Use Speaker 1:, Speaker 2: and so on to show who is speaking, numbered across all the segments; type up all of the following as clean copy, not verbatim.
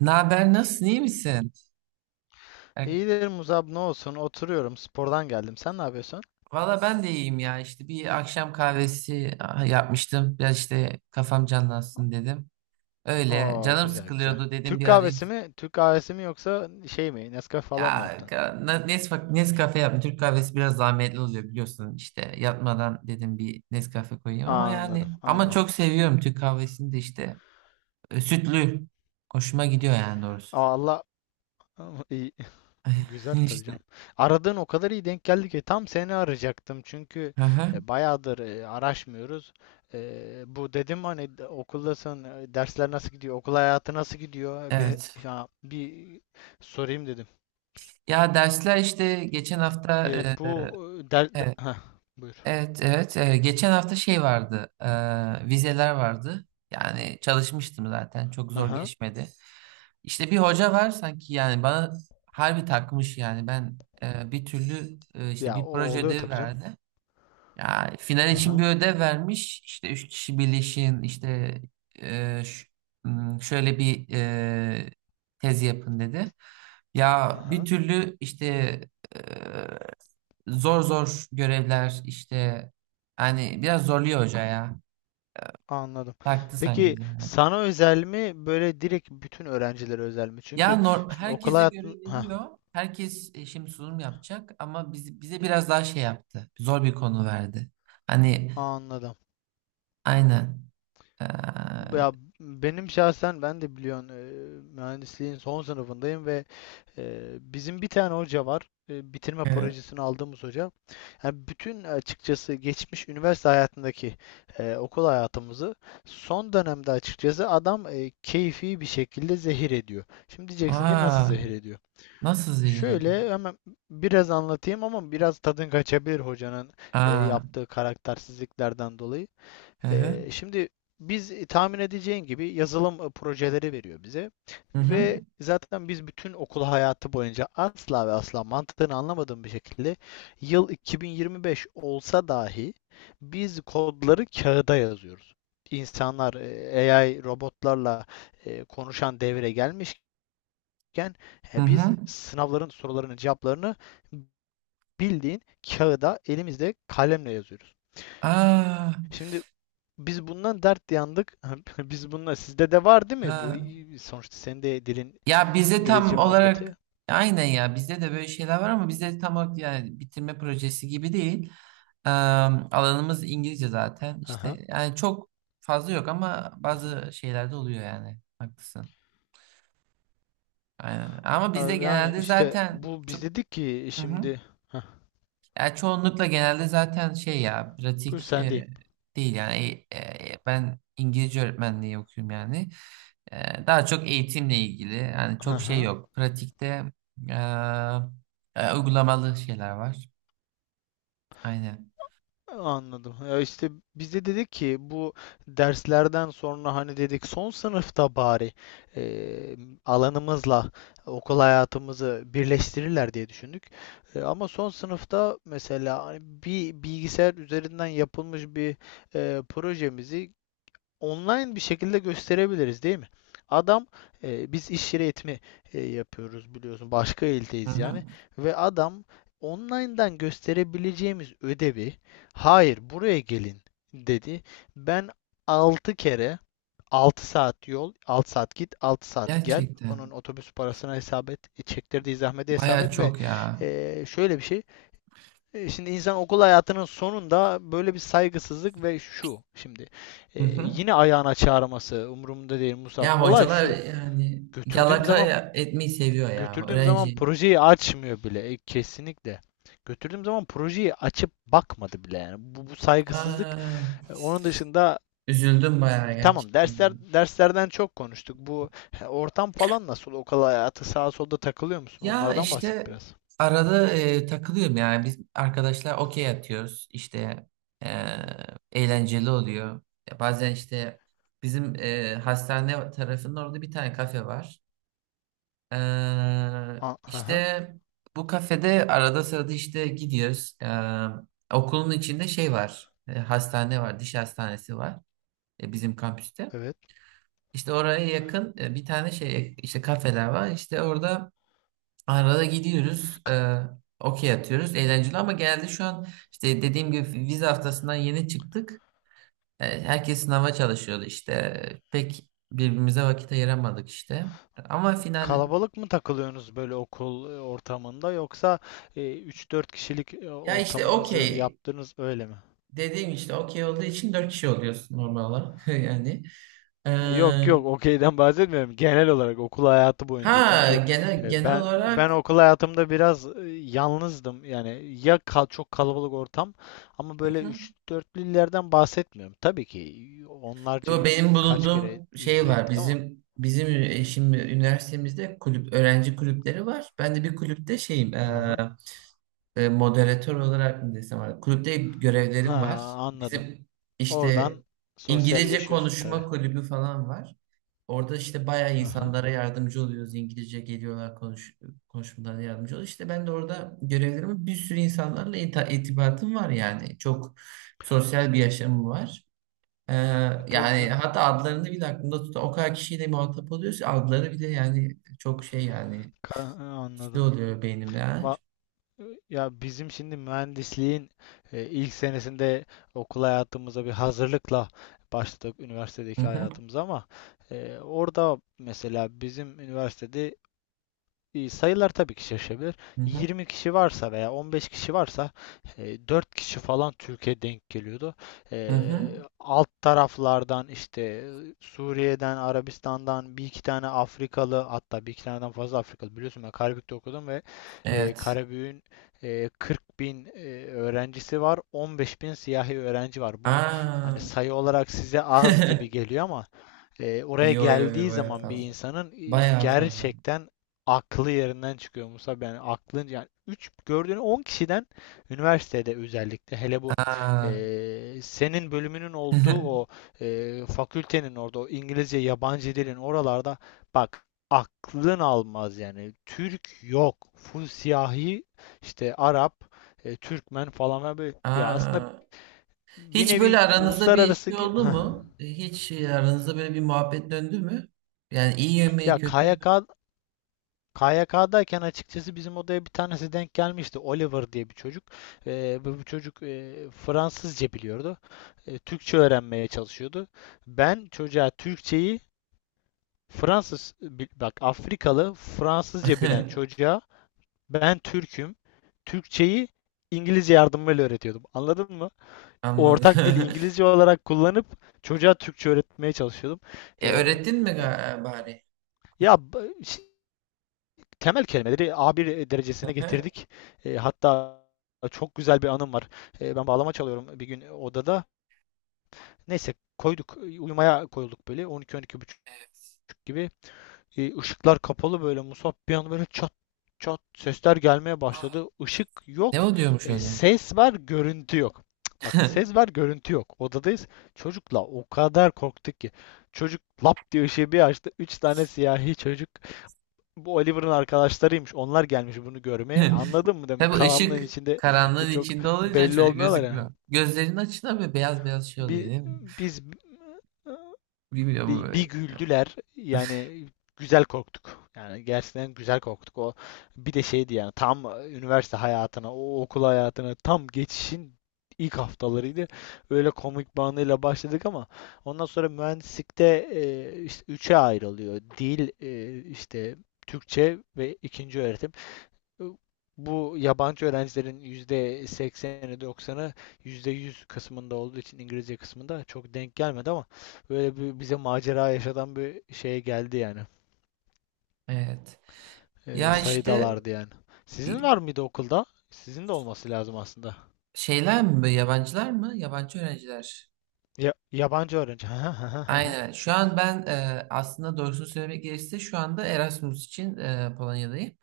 Speaker 1: Ne haber? Nasılsın? İyi misin? E,
Speaker 2: İyidir Muzab, ne olsun, oturuyorum, spordan geldim, sen ne yapıyorsun?
Speaker 1: Valla ben de iyiyim ya. İşte bir akşam kahvesi yapmıştım. Biraz işte kafam canlansın dedim. Öyle.
Speaker 2: Oo,
Speaker 1: Canım
Speaker 2: güzel güzel.
Speaker 1: sıkılıyordu dedim
Speaker 2: Türk
Speaker 1: bir arayayım.
Speaker 2: kahvesi mi? Türk kahvesi mi yoksa şey mi? Nescafe falan mı
Speaker 1: Ya
Speaker 2: yaptın?
Speaker 1: Nescafe yaptım. Türk kahvesi biraz zahmetli oluyor biliyorsun. İşte yatmadan dedim bir Nescafe koyayım ama
Speaker 2: Aa, anladım
Speaker 1: yani ama
Speaker 2: anladım.
Speaker 1: çok seviyorum Türk kahvesini de işte. Sütlü. Hoşuma gidiyor yani doğrusu.
Speaker 2: Aa, Allah! iyi. Güzel tabii
Speaker 1: İşte.
Speaker 2: canım. Aradığın o kadar iyi denk geldi ki tam seni arayacaktım, çünkü
Speaker 1: Hı hı.
Speaker 2: bayağıdır araşmıyoruz. Bu dedim hani, okuldasın, dersler nasıl gidiyor, okul hayatı nasıl gidiyor.
Speaker 1: Evet.
Speaker 2: Bir sorayım dedim.
Speaker 1: Ya dersler işte geçen hafta
Speaker 2: E,
Speaker 1: e,
Speaker 2: bu e, der, de-
Speaker 1: e,
Speaker 2: Heh, Buyur.
Speaker 1: Evet, evet. Geçen hafta şey vardı, vizeler vardı. Yani çalışmıştım zaten, çok zor
Speaker 2: Aha.
Speaker 1: geçmedi. İşte bir hoca var sanki yani bana harbi takmış yani ben bir türlü işte
Speaker 2: Ya, o
Speaker 1: bir proje
Speaker 2: oluyor
Speaker 1: ödevi
Speaker 2: tabii canım.
Speaker 1: verdi. Ya final için bir
Speaker 2: Aha,
Speaker 1: ödev vermiş. İşte 3 kişi birleşin, işte e, ş- şöyle bir tez yapın dedi. Ya bir
Speaker 2: aha.
Speaker 1: türlü işte e, zor zor görevler işte hani biraz zorluyor hoca ya.
Speaker 2: Anladım.
Speaker 1: Baktı sanki
Speaker 2: Peki
Speaker 1: bize.
Speaker 2: sana özel mi böyle, direkt bütün öğrencilere özel mi?
Speaker 1: Ya
Speaker 2: Çünkü şimdi okul
Speaker 1: herkese göre
Speaker 2: hayatın, ha,
Speaker 1: veriyor. Herkes şimdi sunum yapacak ama bize biraz daha şey yaptı. Zor bir konu verdi. Hani
Speaker 2: anladım.
Speaker 1: aynen.
Speaker 2: Ya, benim şahsen, ben de biliyorsun, mühendisliğin son sınıfındayım ve bizim bir tane hoca var. Bitirme
Speaker 1: Ee,
Speaker 2: projesini aldığımız hoca. Yani bütün, açıkçası, geçmiş üniversite hayatındaki okul hayatımızı son dönemde açıkçası adam keyfi bir şekilde zehir ediyor. Şimdi diyeceksin ki nasıl
Speaker 1: Aa,
Speaker 2: zehir ediyor?
Speaker 1: nasıl zehir ediyor?
Speaker 2: Şöyle hemen biraz anlatayım, ama biraz tadın kaçabilir hocanın
Speaker 1: Aa,
Speaker 2: yaptığı karaktersizliklerden dolayı.
Speaker 1: hı hı,
Speaker 2: Şimdi biz, tahmin edeceğin gibi, yazılım projeleri veriyor bize
Speaker 1: hı hı,
Speaker 2: ve zaten biz bütün okul hayatı boyunca, asla ve asla mantığını anlamadığım bir şekilde, yıl 2025 olsa dahi biz kodları kağıda yazıyoruz. İnsanlar AI robotlarla konuşan devre gelmişken
Speaker 1: hı
Speaker 2: biz
Speaker 1: hı.
Speaker 2: sınavların sorularının cevaplarını bildiğin kağıda elimizde kalemle yazıyoruz.
Speaker 1: Aa,
Speaker 2: Şimdi biz bundan dert yandık. Biz bununla, sizde de var değil mi bu?
Speaker 1: ha.
Speaker 2: Sonuçta senin de dilin
Speaker 1: Ya bizde
Speaker 2: İngilizce
Speaker 1: tam olarak
Speaker 2: muhabbeti.
Speaker 1: aynen ya bizde de böyle şeyler var ama bizde tam olarak yani bitirme projesi gibi değil. Eee, alanımız İngilizce zaten
Speaker 2: Aha.
Speaker 1: işte yani çok fazla yok ama
Speaker 2: Hı hı.
Speaker 1: bazı şeylerde oluyor yani haklısın. Aynen. Ama bizde
Speaker 2: Yani
Speaker 1: genelde
Speaker 2: işte,
Speaker 1: zaten
Speaker 2: bu biz
Speaker 1: çok.
Speaker 2: dedik ki
Speaker 1: Hı hı.
Speaker 2: şimdi... Heh,
Speaker 1: Ya çoğunlukla genelde zaten şey ya
Speaker 2: buyur,
Speaker 1: pratik
Speaker 2: sendeyim.
Speaker 1: değil yani. Ben İngilizce öğretmenliği okuyorum yani. Daha çok eğitimle ilgili yani çok şey
Speaker 2: Aha.
Speaker 1: yok. Pratikte e, uygulamalı şeyler var. Aynen.
Speaker 2: Anladım. Ya, işte biz de dedik ki, bu derslerden sonra hani dedik son sınıfta bari e, alanımızla okul hayatımızı birleştirirler diye düşündük. Ama son sınıfta mesela, hani bir bilgisayar üzerinden yapılmış bir projemizi online bir şekilde gösterebiliriz değil mi? Adam... Biz iş yeri eğitimi yapıyoruz biliyorsun. Başka
Speaker 1: Hı
Speaker 2: ildeyiz
Speaker 1: hı.
Speaker 2: yani. Ve adam online'dan gösterebileceğimiz ödevi, hayır buraya gelin dedi. Ben 6 kere 6 saat yol, 6 saat git, 6 saat gel. Onun
Speaker 1: Gerçekten
Speaker 2: otobüs parasına hesap et, çektirdiği zahmete hesap
Speaker 1: baya
Speaker 2: et ve
Speaker 1: çok ya.
Speaker 2: şöyle bir şey, şimdi insan okul hayatının sonunda böyle bir saygısızlık ve şu şimdi
Speaker 1: Hı hı.
Speaker 2: yine ayağına çağırması umurumda değil Musab.
Speaker 1: Ya
Speaker 2: Olay
Speaker 1: hocalar
Speaker 2: şu.
Speaker 1: yani
Speaker 2: Götürdüğüm
Speaker 1: yalaka
Speaker 2: zaman
Speaker 1: etmeyi seviyor ya
Speaker 2: götürdüğüm zaman
Speaker 1: öğrenci.
Speaker 2: projeyi açmıyor bile, kesinlikle. Götürdüğüm zaman projeyi açıp bakmadı bile yani. Bu saygısızlık.
Speaker 1: Aa,
Speaker 2: Onun dışında,
Speaker 1: üzüldüm bayağı
Speaker 2: tamam, dersler,
Speaker 1: gerçekten.
Speaker 2: derslerden çok konuştuk. Bu ortam falan nasıl? Okul hayatı, sağa solda takılıyor musun?
Speaker 1: Ya
Speaker 2: Onlardan bahset
Speaker 1: işte
Speaker 2: biraz.
Speaker 1: arada takılıyorum yani biz arkadaşlar okey atıyoruz işte, e,
Speaker 2: Hı hı.
Speaker 1: eğlenceli oluyor. Ya bazen işte bizim hastane tarafının orada bir tane kafe var. E,
Speaker 2: Aha,
Speaker 1: işte bu kafede arada sırada işte gidiyoruz. Okulun içinde şey var, hastane var, diş hastanesi var, bizim kampüste.
Speaker 2: evet.
Speaker 1: İşte oraya yakın bir tane şey işte kafeler var işte orada. Arada gidiyoruz, okey atıyoruz. Eğlenceli ama geldi şu an, işte dediğim gibi vize haftasından yeni çıktık. Herkes sınava çalışıyordu işte. Pek birbirimize vakit ayıramadık işte. Ama final,
Speaker 2: Kalabalık mı takılıyorsunuz böyle okul ortamında, yoksa 3-4 kişilik
Speaker 1: ya işte
Speaker 2: ortamınızı
Speaker 1: okey
Speaker 2: yaptınız öyle mi?
Speaker 1: dediğim, işte okey olduğu için 4 kişi oluyorsun normal olarak yani. E,
Speaker 2: Yok yok, okeyden bahsetmiyorum. Genel olarak okul hayatı boyunca.
Speaker 1: ha
Speaker 2: Çünkü
Speaker 1: genel genel
Speaker 2: ben
Speaker 1: olarak.
Speaker 2: okul hayatımda biraz yalnızdım. Yani ya, çok kalabalık ortam, ama böyle 3-4'lülerden bahsetmiyorum. Tabii ki onlarca
Speaker 1: Yo benim
Speaker 2: kaç kere
Speaker 1: bulunduğum
Speaker 2: yüz
Speaker 1: şey
Speaker 2: bire
Speaker 1: var.
Speaker 2: gittik ama.
Speaker 1: Şimdi üniversitemizde kulüp öğrenci kulüpleri var. Ben de bir kulüpte şeyim,
Speaker 2: Aha.
Speaker 1: moderatör olarak mı desem artık, kulüpte
Speaker 2: Ha,
Speaker 1: görevlerim var.
Speaker 2: anladım.
Speaker 1: Bizim işte
Speaker 2: Oradan
Speaker 1: İngilizce
Speaker 2: sosyalleşiyorsun tabii.
Speaker 1: konuşma kulübü falan var. Orada işte bayağı
Speaker 2: Aha.
Speaker 1: insanlara yardımcı oluyoruz. İngilizce geliyorlar, konuşmalarına yardımcı oluyoruz. İşte ben de orada görevlerimi, bir sürü insanlarla irtibatım var yani. Çok sosyal bir yaşamım var. Ee,
Speaker 2: Tabii
Speaker 1: yani
Speaker 2: canım.
Speaker 1: hatta adlarını bile aklımda tutan o kadar kişiyle muhatap oluyoruz ki, adları bile yani çok şey yani hızlı
Speaker 2: Anladım.
Speaker 1: oluyor beynimde. Ha.
Speaker 2: Va- Ya, bizim şimdi mühendisliğin ilk senesinde okul hayatımıza bir hazırlıkla başladık
Speaker 1: Hı
Speaker 2: üniversitedeki
Speaker 1: hı,
Speaker 2: hayatımıza, ama orada mesela bizim üniversitede sayılar tabii ki şaşabilir.
Speaker 1: hı hı,
Speaker 2: 20 kişi varsa veya 15 kişi varsa, 4 kişi falan Türkiye denk geliyordu.
Speaker 1: hı
Speaker 2: E,
Speaker 1: hı.
Speaker 2: Alt taraflardan işte, Suriye'den, Arabistan'dan bir iki tane Afrikalı, hatta bir iki taneden fazla Afrikalı. Biliyorsun, ben Karabük'te okudum ve
Speaker 1: Evet.
Speaker 2: Karabük'ün 40 bin öğrencisi var, 15 bin siyahi öğrenci var. Bu
Speaker 1: Aa.
Speaker 2: hani sayı olarak size az gibi geliyor ama oraya
Speaker 1: Yo, yo, yo,
Speaker 2: geldiği
Speaker 1: baya
Speaker 2: zaman bir
Speaker 1: fazla.
Speaker 2: insanın
Speaker 1: Baya fazla.
Speaker 2: gerçekten aklı yerinden çıkıyor Musab. Yani aklın, yani 3 gördüğünü 10 kişiden, üniversitede özellikle hele bu
Speaker 1: Aa.
Speaker 2: senin bölümünün olduğu o fakültenin orada, o İngilizce yabancı dilin oralarda, bak aklın almaz yani. Türk yok. Full siyahi işte, Arap, Türkmen falan böyle. Ya, aslında
Speaker 1: Aa.
Speaker 2: bir
Speaker 1: Hiç böyle
Speaker 2: nevi
Speaker 1: aranızda bir
Speaker 2: uluslararası.
Speaker 1: şey oldu mu? Hiç aranızda böyle bir muhabbet döndü mü? Yani iyi
Speaker 2: Ya,
Speaker 1: yemeği kötü mü?
Speaker 2: KYK'dayken açıkçası bizim odaya bir tanesi denk gelmişti. Oliver diye bir çocuk. Bu çocuk Fransızca biliyordu. Türkçe öğrenmeye çalışıyordu. Ben çocuğa Türkçeyi, bak, Afrikalı Fransızca bilen çocuğa ben Türk'üm. Türkçeyi İngilizce yardımıyla öğretiyordum. Anladın mı?
Speaker 1: Anladım.
Speaker 2: Ortak dil İngilizce olarak kullanıp çocuğa Türkçe öğretmeye çalışıyordum. Ee,
Speaker 1: E,
Speaker 2: e,
Speaker 1: öğrettin mi bari?
Speaker 2: ya b- Temel kelimeleri a bir derecesine
Speaker 1: Hı hı.
Speaker 2: getirdik. Hatta çok güzel bir anım var. Ben bağlama çalıyorum bir gün odada. Neyse, koyduk, uyumaya koyulduk böyle 12-12 buçuk
Speaker 1: Evet.
Speaker 2: gibi. Işıklar kapalı böyle Musab, bir an böyle çat çat sesler gelmeye başladı. Işık
Speaker 1: Ne
Speaker 2: yok,
Speaker 1: o diyormuş öyle?
Speaker 2: ses var, görüntü yok. Bak ses var, görüntü yok. Odadayız. Çocukla o kadar korktuk ki. Çocuk lap diye ışığı bir açtı. Üç tane siyahi çocuk, bu Oliver'ın arkadaşlarıymış. Onlar gelmiş bunu görmeye. Anladın mı demek?
Speaker 1: Tabii
Speaker 2: Karanlığın
Speaker 1: ışık
Speaker 2: içinde
Speaker 1: karanlığın
Speaker 2: çok
Speaker 1: içinde olunca
Speaker 2: belli
Speaker 1: çocuk
Speaker 2: olmuyorlar ya.
Speaker 1: gözükmüyor. Gözlerinin açına böyle beyaz beyaz şey oluyor
Speaker 2: Bir,
Speaker 1: değil mi?
Speaker 2: biz
Speaker 1: Bilmiyorum
Speaker 2: bir,
Speaker 1: böyle.
Speaker 2: bir Güldüler. Yani güzel korktuk. Yani gerçekten güzel korktuk. O bir de şeydi yani, tam üniversite hayatına, o okul hayatına tam geçişin ilk haftalarıydı. Öyle komik bir başladık, ama ondan sonra mühendislikte işte üçe ayrılıyor. Dil, işte Türkçe ve ikinci öğretim. Bu yabancı öğrencilerin %80'i, doksanı, %100 kısmında olduğu için İngilizce kısmında çok denk gelmedi, ama böyle bir bize macera yaşatan bir şeye geldi yani.
Speaker 1: Evet. Ya işte
Speaker 2: Sayıdalardı yani. Sizin
Speaker 1: i-
Speaker 2: var mıydı okulda? Sizin de olması lazım aslında.
Speaker 1: şeyler mi böyle, yabancılar mı? Yabancı öğrenciler.
Speaker 2: Ya, yabancı öğrenci. Hı
Speaker 1: Aynen. Şu an ben, aslında doğrusunu söylemek gerekirse, şu anda Erasmus için Polonya'dayım.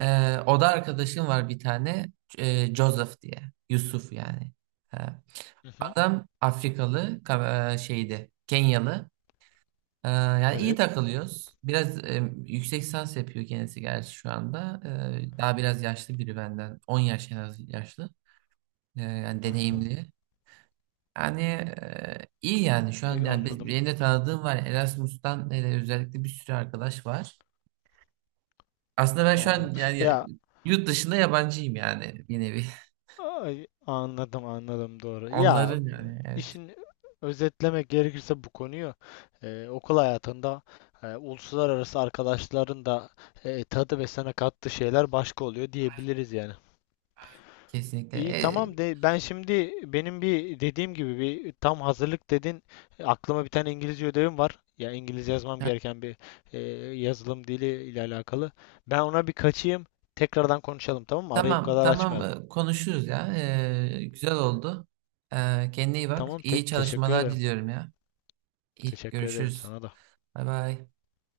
Speaker 1: Oda arkadaşım var bir tane. Joseph diye. Yusuf yani. E,
Speaker 2: hı.
Speaker 1: adam Afrikalı, şeydi. Kenyalı. Yani iyi
Speaker 2: Evet.
Speaker 1: takılıyoruz. Biraz yüksek lisans yapıyor kendisi gerçi şu anda. Daha biraz yaşlı biri benden. 10 yaş en az yaşlı. Yani
Speaker 2: Aha.
Speaker 1: deneyimli. Yani iyi yani şu an yani,
Speaker 2: Anladım.
Speaker 1: benim de tanıdığım var. Erasmus'tan hele özellikle bir sürü arkadaş var. Aslında ben şu
Speaker 2: Anladım.
Speaker 1: an yani,
Speaker 2: Ya,
Speaker 1: yurt dışında yabancıyım yani bir nevi.
Speaker 2: Ay, anladım anladım, doğru. Ya,
Speaker 1: Onların yani, evet.
Speaker 2: işin özetlemek gerekirse bu konuyu, okul hayatında uluslararası arkadaşların da tadı ve sana kattığı şeyler başka oluyor diyebiliriz yani.
Speaker 1: Kesinlikle.
Speaker 2: İyi tamam de, ben şimdi benim bir dediğim gibi bir tam hazırlık dedin, aklıma bir tane İngilizce ödevim var. Ya, İngilizce yazmam gereken bir e, yazılım dili ile alakalı. Ben ona bir kaçayım. Tekrardan konuşalım tamam mı? Arayı bu
Speaker 1: Tamam,
Speaker 2: kadar
Speaker 1: tamam,
Speaker 2: açmayalım.
Speaker 1: konuşuruz ya. Güzel oldu. Kendine iyi bak.
Speaker 2: Tamam,
Speaker 1: İyi
Speaker 2: teşekkür
Speaker 1: çalışmalar
Speaker 2: ederim.
Speaker 1: diliyorum ya. İyi,
Speaker 2: Teşekkür ederim
Speaker 1: görüşürüz.
Speaker 2: sana da.
Speaker 1: Bay bay.